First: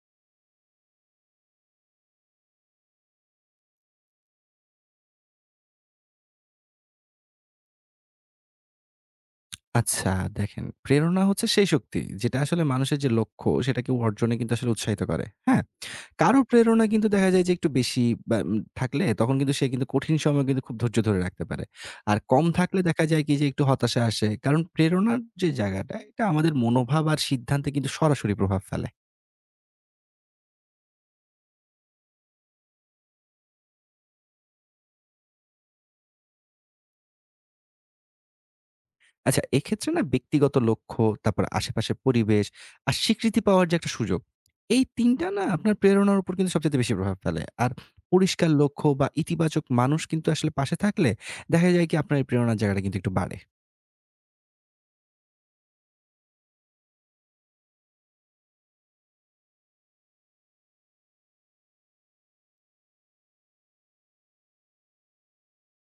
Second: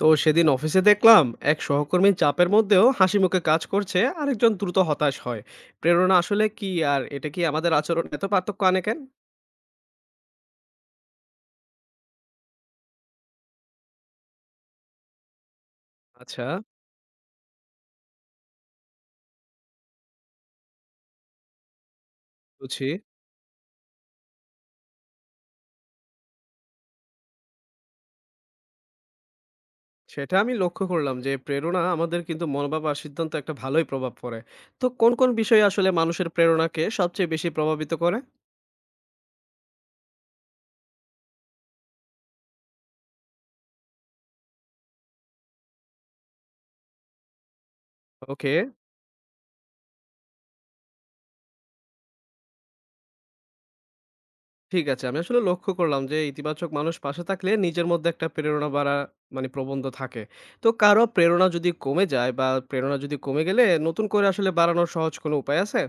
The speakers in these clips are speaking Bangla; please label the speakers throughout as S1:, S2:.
S1: তো সেদিন অফিসে দেখলাম এক সহকর্মী চাপের মধ্যেও হাসি মুখে কাজ করছে, আরেকজন দ্রুত হতাশ হয়। প্রেরণা আসলে কি, আর এটা কি আমাদের আচরণ এত পার্থক্য আনে কেন?
S2: আচ্ছা, দেখেন, প্রেরণা হচ্ছে সেই শক্তি যেটা আসলে মানুষের যে লক্ষ্য সেটাকে অর্জনে কিন্তু আসলে উৎসাহিত করে। হ্যাঁ, কারো
S1: আচ্ছা।
S2: প্রেরণা কিন্তু দেখা যায় যে একটু বেশি বা থাকলে তখন কিন্তু সে কিন্তু কঠিন সময় কিন্তু খুব ধৈর্য ধরে রাখতে পারে। আর কম থাকলে
S1: বুঝি,
S2: দেখা যায় কি যে একটু হতাশা আসে, কারণ প্রেরণার যে জায়গাটা এটা আমাদের মনোভাব আর সিদ্ধান্তে কিন্তু সরাসরি প্রভাব ফেলে।
S1: সেটা আমি লক্ষ্য করলাম যে প্রেরণা আমাদের কিন্তু মনোভাব আর সিদ্ধান্ত একটা ভালোই প্রভাব পড়ে। তো কোন কোন বিষয় আসলে মানুষের প্রেরণাকে সবচেয়ে বেশি প্রভাবিত করে?
S2: আচ্ছা, এক্ষেত্রে না ব্যক্তিগত লক্ষ্য, তারপর আশেপাশের পরিবেশ আর স্বীকৃতি পাওয়ার যে একটা সুযোগ, এই ৩ টা না আপনার প্রেরণার উপর কিন্তু সবচাইতে বেশি প্রভাব ফেলে। আর পরিষ্কার
S1: ওকে।
S2: লক্ষ্য বা ইতিবাচক মানুষ কিন্তু আসলে পাশে থাকলে দেখা যায় কি আপনার এই প্রেরণার জায়গাটা কিন্তু একটু বাড়ে।
S1: ঠিক আছে। আমি আসলে লক্ষ্য করলাম যে ইতিবাচক মানুষ পাশে থাকলে নিজের মধ্যে একটা প্রেরণা বাড়া মানে প্রবন্ধ থাকে। তো কারো প্রেরণা যদি কমে যায় বা প্রেরণা যদি কমে গেলে নতুন করে আসলে বাড়ানোর সহজ কোনো উপায় আছে?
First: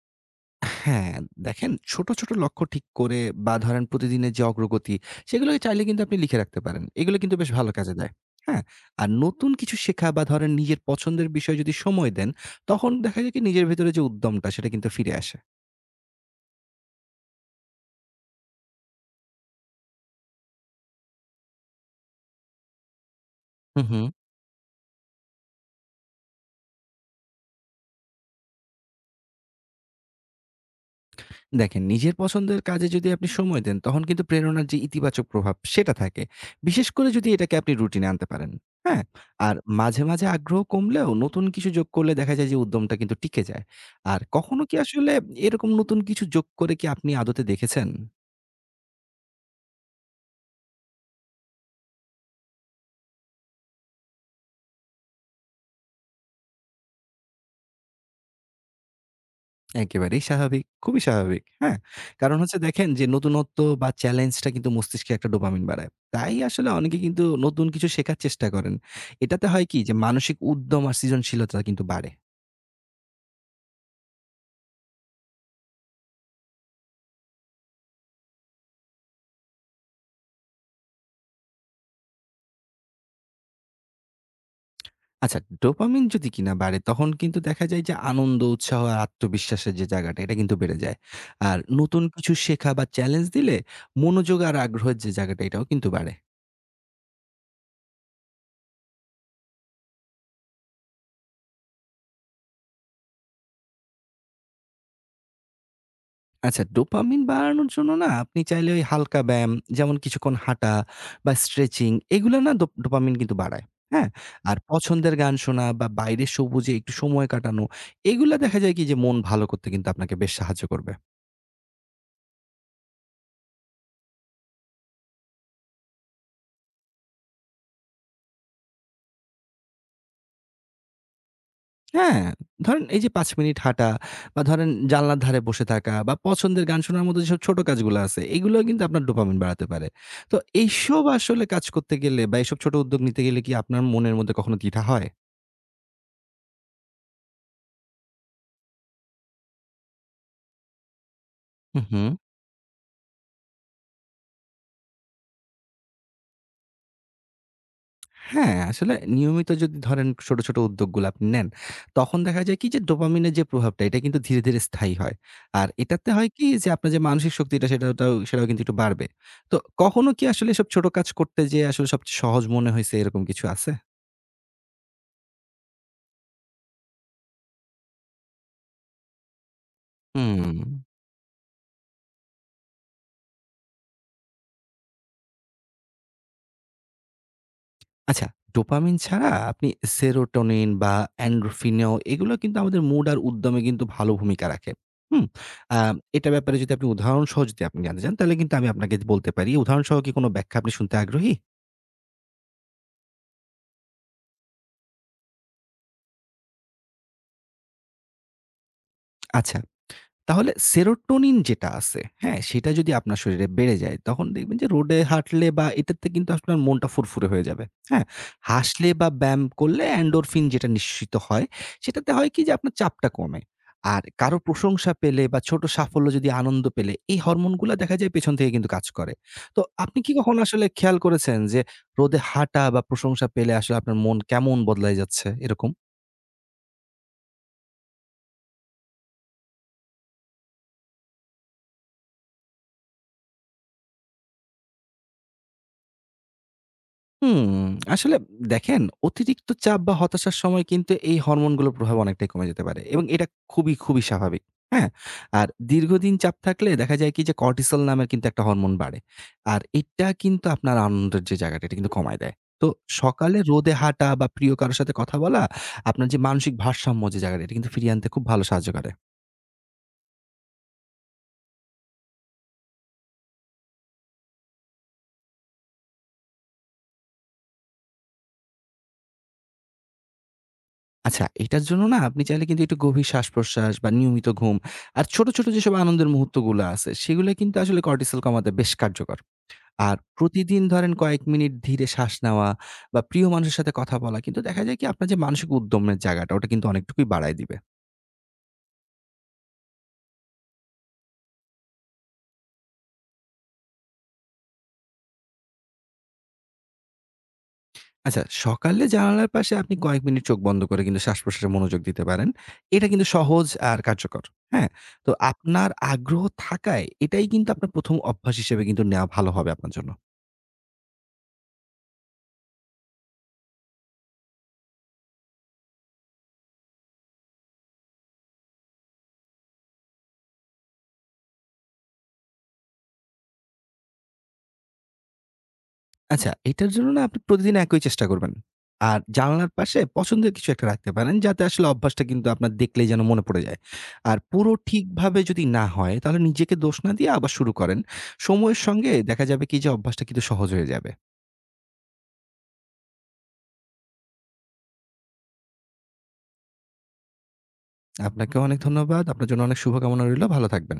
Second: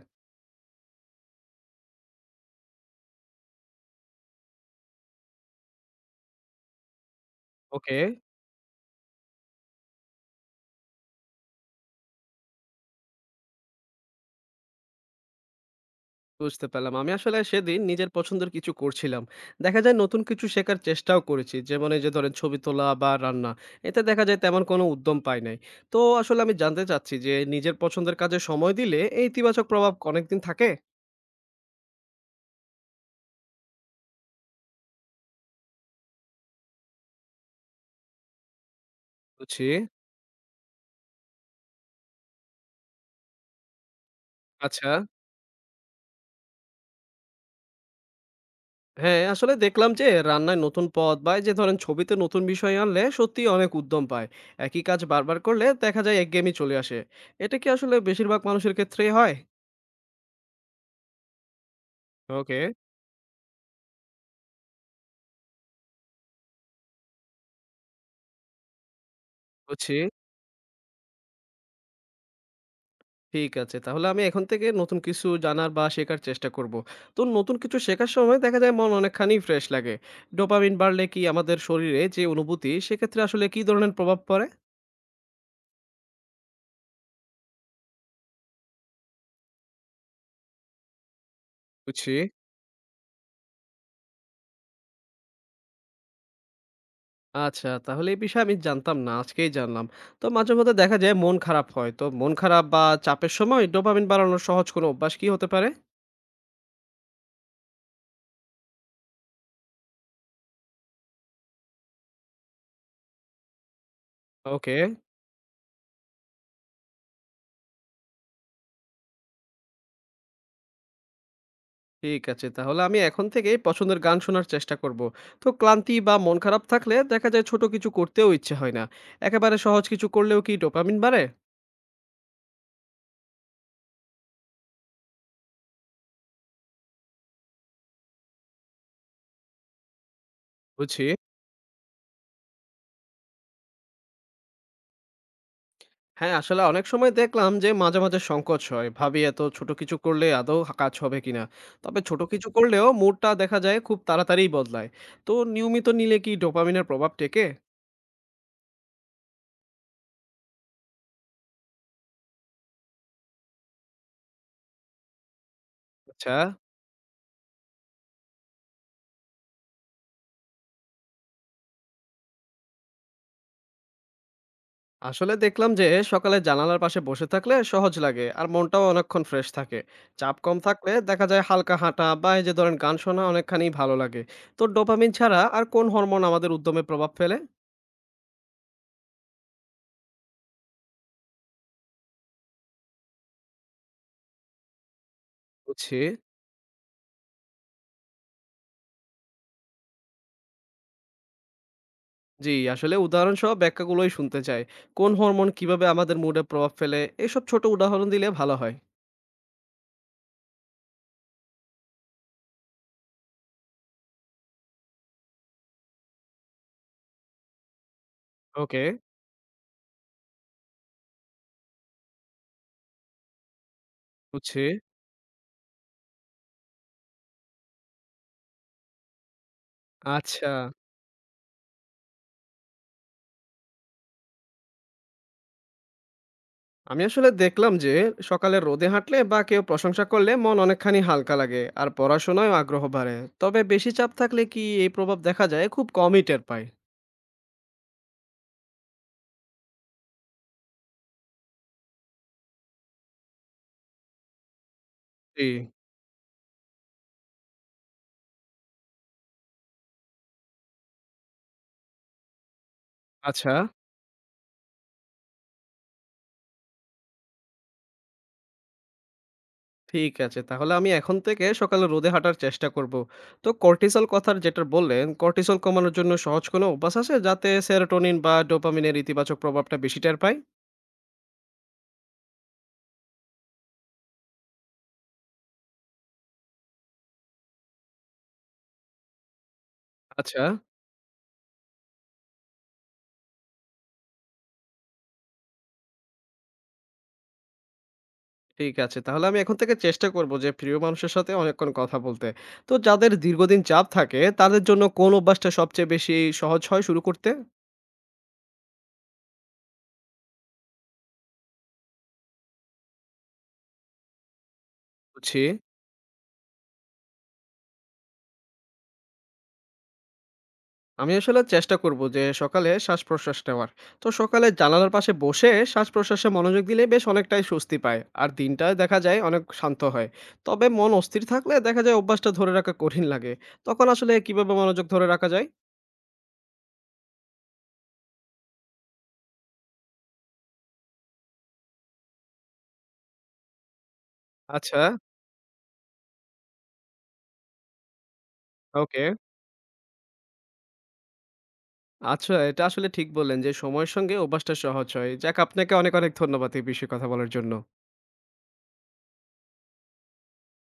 S2: হ্যাঁ, দেখেন, ছোট, ছোট লক্ষ্য ঠিক করে বা ধরেন প্রতিদিনের যে অগ্রগতি, সেগুলোকে চাইলে কিন্তু আপনি লিখে রাখতে পারেন। এগুলো কিন্তু বেশ ভালো কাজে
S1: ওকে।
S2: দেয়। হ্যাঁ? আর নতুন কিছু শেখা বা ধরেন নিজের পছন্দের বিষয়ে যদি সময় দেন, তখন দেখা যায় কি নিজের ভেতরে যে উদ্যমটা সেটা কিন্তু ফিরে আসে।
S1: বুঝতে পারলাম। আমি আসলে সেদিন নিজের পছন্দের কিছু করছিলাম। দেখা যায় নতুন কিছু শেখার চেষ্টাও করেছি। যেমন এই যে ধরেন ছবি তোলা বা রান্না।
S2: হুম,
S1: এতে
S2: হুম।
S1: দেখা যায় তেমন কোনো উদ্যম পাই নাই। তো আসলে আমি জানতে চাচ্ছি যে নিজের পছন্দের কাজে সময় দিলে এই ইতিবাচক প্রভাব অনেকদিন থাকে?
S2: দেখেন, নিজের পছন্দের কাজে যদি আপনি সময় দেন, তখন কিন্তু প্রেরণার যে ইতিবাচক প্রভাব সেটা থাকে। বিশেষ করে যদি এটাকে আপনি রুটিনে আনতে পারেন। হ্যাঁ? আর
S1: বুঝছি।
S2: মাঝে, মাঝে আগ্রহ কমলেও নতুন কিছু যোগ করলে দেখা যায় যে উদ্যমটা কিন্তু টিকে যায়। আর কখনো কি
S1: আচ্ছা।
S2: আসলে এরকম নতুন কিছু যোগ করে কি আপনি আদতে দেখেছেন?
S1: হ্যাঁ, আসলে দেখলাম যে রান্নায় নতুন পদ বা এই যে ধরেন ছবিতে নতুন বিষয় আনলে সত্যিই অনেক উদ্যম পায়। একই কাজ বারবার করলে দেখা যায় একঘেয়েমি চলে আসে। এটা কি আসলে বেশিরভাগ মানুষের ক্ষেত্রেই হয়?
S2: একেবারেই স্বাভাবিক, খুবই স্বাভাবিক। হ্যাঁ? কারণ হচ্ছে
S1: ওকে।
S2: দেখেন যে নতুনত্ব বা চ্যালেঞ্জটা কিন্তু মস্তিষ্কে একটা ডোপামিন বাড়ায়। তাই আসলে অনেকে কিন্তু নতুন কিছু শেখার চেষ্টা করেন। এটাতে হয় কি যে
S1: বুঝছি।
S2: মানসিক উদ্যম আর সৃজনশীলতা কিন্তু বাড়ে।
S1: ঠিক আছে, তাহলে আমি এখন থেকে নতুন কিছু জানার বা শেখার চেষ্টা করব। তো নতুন কিছু শেখার সময় দেখা যায় মন অনেকখানি ফ্রেশ লাগে। ডোপামিন বাড়লে কি আমাদের শরীরে যে অনুভূতি সেক্ষেত্রে আসলে কি ধরনের প্রভাব পড়ে?
S2: আচ্ছা, ডোপামিন যদি কিনা বাড়ে, তখন কিন্তু দেখা যায় যে আনন্দ, উৎসাহ আর আত্মবিশ্বাসের যে জায়গাটা, এটা কিন্তু বেড়ে যায়। আর নতুন
S1: বুঝছি।
S2: কিছু শেখা বা চ্যালেঞ্জ দিলে মনোযোগ আর আগ্রহের যে জায়গাটা, এটাও কিন্তু বাড়ে।
S1: আচ্ছা, তাহলে এই বিষয়ে আমি জানতাম না। আজকেই জানলাম। তো মাঝেমধ্যে দেখা যায় মন খারাপ হয়। তো মন খারাপ বা চাপের সময় ডোপামিন বাড়ানোর সহজ কোনো অভ্যাস কি হতে পারে?
S2: আচ্ছা, ডোপামিন বাড়ানোর জন্য না আপনি চাইলে ওই হালকা ব্যায়াম, যেমন কিছুক্ষণ হাঁটা বা স্ট্রেচিং, এগুলো না ডোপামিন কিন্তু বাড়ায়। হ্যাঁ? আর
S1: ওকে,
S2: পছন্দের গান শোনা বা বাইরে সবুজে একটু সময় কাটানো, এগুলা দেখা যায় কি যে মন ভালো করতে কিন্তু আপনাকে বেশ সাহায্য করবে।
S1: ঠিক আছে। তাহলে আমি এখন থেকেই পছন্দের গান শোনার চেষ্টা করব। তো ক্লান্তি বা মন খারাপ থাকলে দেখা যায় ছোট কিছু করতেও ইচ্ছে হয় না। একেবারে সহজ কিছু করলেও কি ডোপামিন বাড়ে?
S2: হ্যাঁ, ধরেন এই যে ৫ মিনিট হাঁটা বা ধরেন জানলার ধারে বসে থাকা বা পছন্দের গান শোনার মতো যেসব ছোট কাজগুলো আছে, এগুলোও কিন্তু আপনার ডোপামিন বাড়াতে পারে। তো এইসব
S1: বুঝছি।
S2: আসলে কাজ করতে গেলে বা এইসব ছোট উদ্যোগ নিতে গেলে কি আপনার মনের মধ্যে কখনো দ্বিধা হয়?
S1: হ্যাঁ, আসলে অনেক সময় দেখলাম যে মাঝে, মাঝে সংকোচ হয়। ভাবি এত ছোট কিছু করলে আদৌ হা কাজ হবে কিনা?
S2: হুম,
S1: তবে
S2: হুম।
S1: ছোট কিছু করলেও মুডটা দেখা যায় খুব তাড়াতাড়িই বদলায়। তো নিয়মিত নিলে কি ডোপামিনের প্রভাব টেকে?
S2: হ্যাঁ, আসলে নিয়মিত যদি ধরেন ছোট, ছোট উদ্যোগগুলো আপনি নেন, তখন দেখা যায় কি যে ডোপামিনের যে প্রভাবটা এটা কিন্তু ধীরে, ধীরে স্থায়ী হয়। আর এটাতে হয়
S1: আচ্ছা,
S2: কি যে আপনার যে মানসিক শক্তিটা সেটাও কিন্তু একটু বাড়বে। তো কখনো কি আসলে এসব ছোট কাজ করতে যেয়ে আসলে সবচেয়ে সহজ মনে হইছে এরকম কিছু আছে?
S1: আসলে দেখলাম যে সকালে জানালার পাশে বসে থাকলে সহজ লাগে আর মনটাও অনেকক্ষণ ফ্রেশ থাকে। চাপ
S2: হুম।
S1: কম থাকলে দেখা যায় হালকা হাঁটা বা এই যে ধরেন গান শোনা অনেকখানি ভালো লাগে। তো ডোপামিন ছাড়া আর কোন হরমোন আমাদের উদ্যমে প্রভাব ফেলে?
S2: আচ্ছা, ডোপামিন ছাড়া আপনি সেরোটোনিন বা এন্ডোরফিনও, এগুলো কিন্তু আমাদের মুড আর উদ্যমে কিন্তু ভালো ভূমিকা রাখে। হুম? আ
S1: বুঝছি।
S2: এটা ব্যাপারে যদি আপনি উদাহরণ সহ যদি আপনি জানতে চান তাহলে কিন্তু আমি আপনাকে বলতে পারি। উদাহরণসহ কি কোন ব্যাখ্যা আপনি শুনতে আগ্রহী?
S1: জি, আসলে উদাহরণসহ ব্যাখ্যাগুলোই শুনতে চাই। কোন হরমোন কিভাবে আমাদের মুডে প্রভাব ফেলে? এসব ছোট উদাহরণ দিলে ভালো হয়।
S2: আচ্ছা। তাহলে সেরোটোনিন যেটা আছে, হ্যাঁ? সেটা যদি আপনার শরীরে বেড়ে যায়, তখন দেখবেন যে রোডে হাঁটলে বা এটাতে কিন্তু আপনার মনটা ফুরফুরে হয়ে যাবে। হ্যাঁ?
S1: ওকে,
S2: হাসলে বা ব্যায়াম করলে এন্ডোরফিন যেটা নিঃসৃত হয়, সেটাতে হয় কি যে আপনার চাপটা কমে। আর কারো
S1: বুঝছি।
S2: প্রশংসা পেলে বা ছোট সাফল্য যদি আনন্দ পেলে, এই হরমোনগুলা দেখা যায় পেছন থেকে কিন্তু কাজ করে। তো আপনি কি কখনো
S1: আচ্ছা,
S2: আসলে খেয়াল করেছেন যে রোদে হাঁটা বা প্রশংসা পেলে আসলে আপনার মন কেমন বদলায় যাচ্ছে? এরকম?
S1: আমি আসলে দেখলাম যে সকালে রোদে হাঁটলে বা কেউ প্রশংসা করলে মন অনেকখানি হালকা লাগে আর পড়াশোনায় আগ্রহ বাড়ে। তবে বেশি চাপ থাকলে কি এই প্রভাব দেখা যায়? খুব কমই টের পাই।
S2: হুম, আসলে দেখেন, অতিরিক্ত চাপ বা হতাশার সময় কিন্তু এই হরমোনগুলোর প্রভাব অনেকটাই কমে যেতে পারে এবং এটা খুবই, খুবই স্বাভাবিক। হ্যাঁ?
S1: জি,
S2: আর দীর্ঘদিন চাপ থাকলে দেখা যায় কি যে কর্টিসল নামের কিন্তু একটা হরমোন বাড়ে। আর এটা কিন্তু আপনার আনন্দের যে জায়গাটা এটা কিন্তু কমায় দেয়। তো সকালে
S1: আচ্ছা।
S2: রোদে হাঁটা বা প্রিয় কারো সাথে কথা বলা আপনার যে মানসিক ভারসাম্য যে জায়গাটা এটা কিন্তু ফিরিয়ে আনতে খুব ভালো সাহায্য করে।
S1: ঠিক আছে। তাহলে আমি এখন থেকে সকালে রোদে হাঁটার চেষ্টা করব। তো কর্টিসল কথার যেটা বললেন, কর্টিসল কমানোর জন্য সহজ কোনো অভ্যাস আছে যাতে সেরোটোনিন বা ডোপামিনের ইতিবাচক প্রভাবটা বেশি টের পাই?
S2: আচ্ছা, এটার জন্য না আপনি চাইলে কিন্তু একটু গভীর শ্বাস-প্রশ্বাস বা নিয়মিত ঘুম আর ছোট, ছোট যেসব আনন্দের মুহূর্তগুলো আছে, সেগুলো কিন্তু আসলে কর্টিসল কমাতে বেশ কার্যকর। আর
S1: আচ্ছা,
S2: প্রতিদিন ধরেন কয়েক মিনিট ধীরে শ্বাস নেওয়া বা প্রিয় মানুষের সাথে কথা বলা কিন্তু দেখা যায় কি আপনার যে মানসিক উদ্যমের জায়গাটা ওটা কিন্তু অনেকটুকুই বাড়ায় দিবে।
S1: ঠিক আছে। তাহলে আমি এখন থেকে চেষ্টা করব যে প্রিয় মানুষের সাথে অনেকক্ষণ কথা বলতে। তো যাদের দীর্ঘদিন চাপ থাকে তাদের জন্য কোন অভ্যাসটা সবচেয়ে বেশি সহজ হয় শুরু করতে?
S2: আচ্ছা, সকালে জানালার পাশে আপনি কয়েক মিনিট চোখ বন্ধ করে কিন্তু শ্বাস-প্রশ্বাসে মনোযোগ দিতে পারেন। এটা কিন্তু সহজ আর কার্যকর। হ্যাঁ? তো
S1: বুঝছি।
S2: আপনার আগ্রহ থাকায় এটাই কিন্তু আপনার ১ম অভ্যাস হিসেবে কিন্তু নেওয়া ভালো হবে আপনার জন্য।
S1: আমি আসলে চেষ্টা করব যে সকালে শ্বাসপ্রশ্বাস নেওয়ার। তো সকালে জানালার পাশে বসে শ্বাসপ্রশ্বাসে মনোযোগ দিলে বেশ অনেকটাই স্বস্তি পায়। আর দিনটা দেখা যায় অনেক শান্ত হয়। তবে মন অস্থির থাকলে দেখা যায় অভ্যাসটা ধরে রাখা কঠিন লাগে। তখন আসলে কিভাবে মনোযোগ ধরে রাখা যায়?
S2: আচ্ছা, এটার জন্য না আপনি প্রতিদিন একই চেষ্টা করবেন। আর জানালার পাশে পছন্দের কিছু একটা রাখতে পারেন, যাতে আসলে অভ্যাসটা কিন্তু আপনার দেখলেই যেন মনে পড়ে যায়। আর পুরো
S1: আচ্ছা,
S2: ঠিকভাবে যদি না হয়, তাহলে নিজেকে দোষ না দিয়ে আবার শুরু করেন। সময়ের সঙ্গে
S1: ওকে।
S2: দেখা যাবে কি যে অভ্যাসটা কিন্তু সহজ হয়ে যাবে।
S1: আচ্ছা, এটা আসলে ঠিক বললেন যে সময়ের সঙ্গে অভ্যাসটা সহজ হয়। যাক আপনাকে অনেক, অনেক ধন্যবাদ এই বিষয়ে কথা বলার জন্য।
S2: আপনাকেও অনেক ধন্যবাদ। আপনার জন্য অনেক শুভকামনা রইলো। ভালো থাকবেন।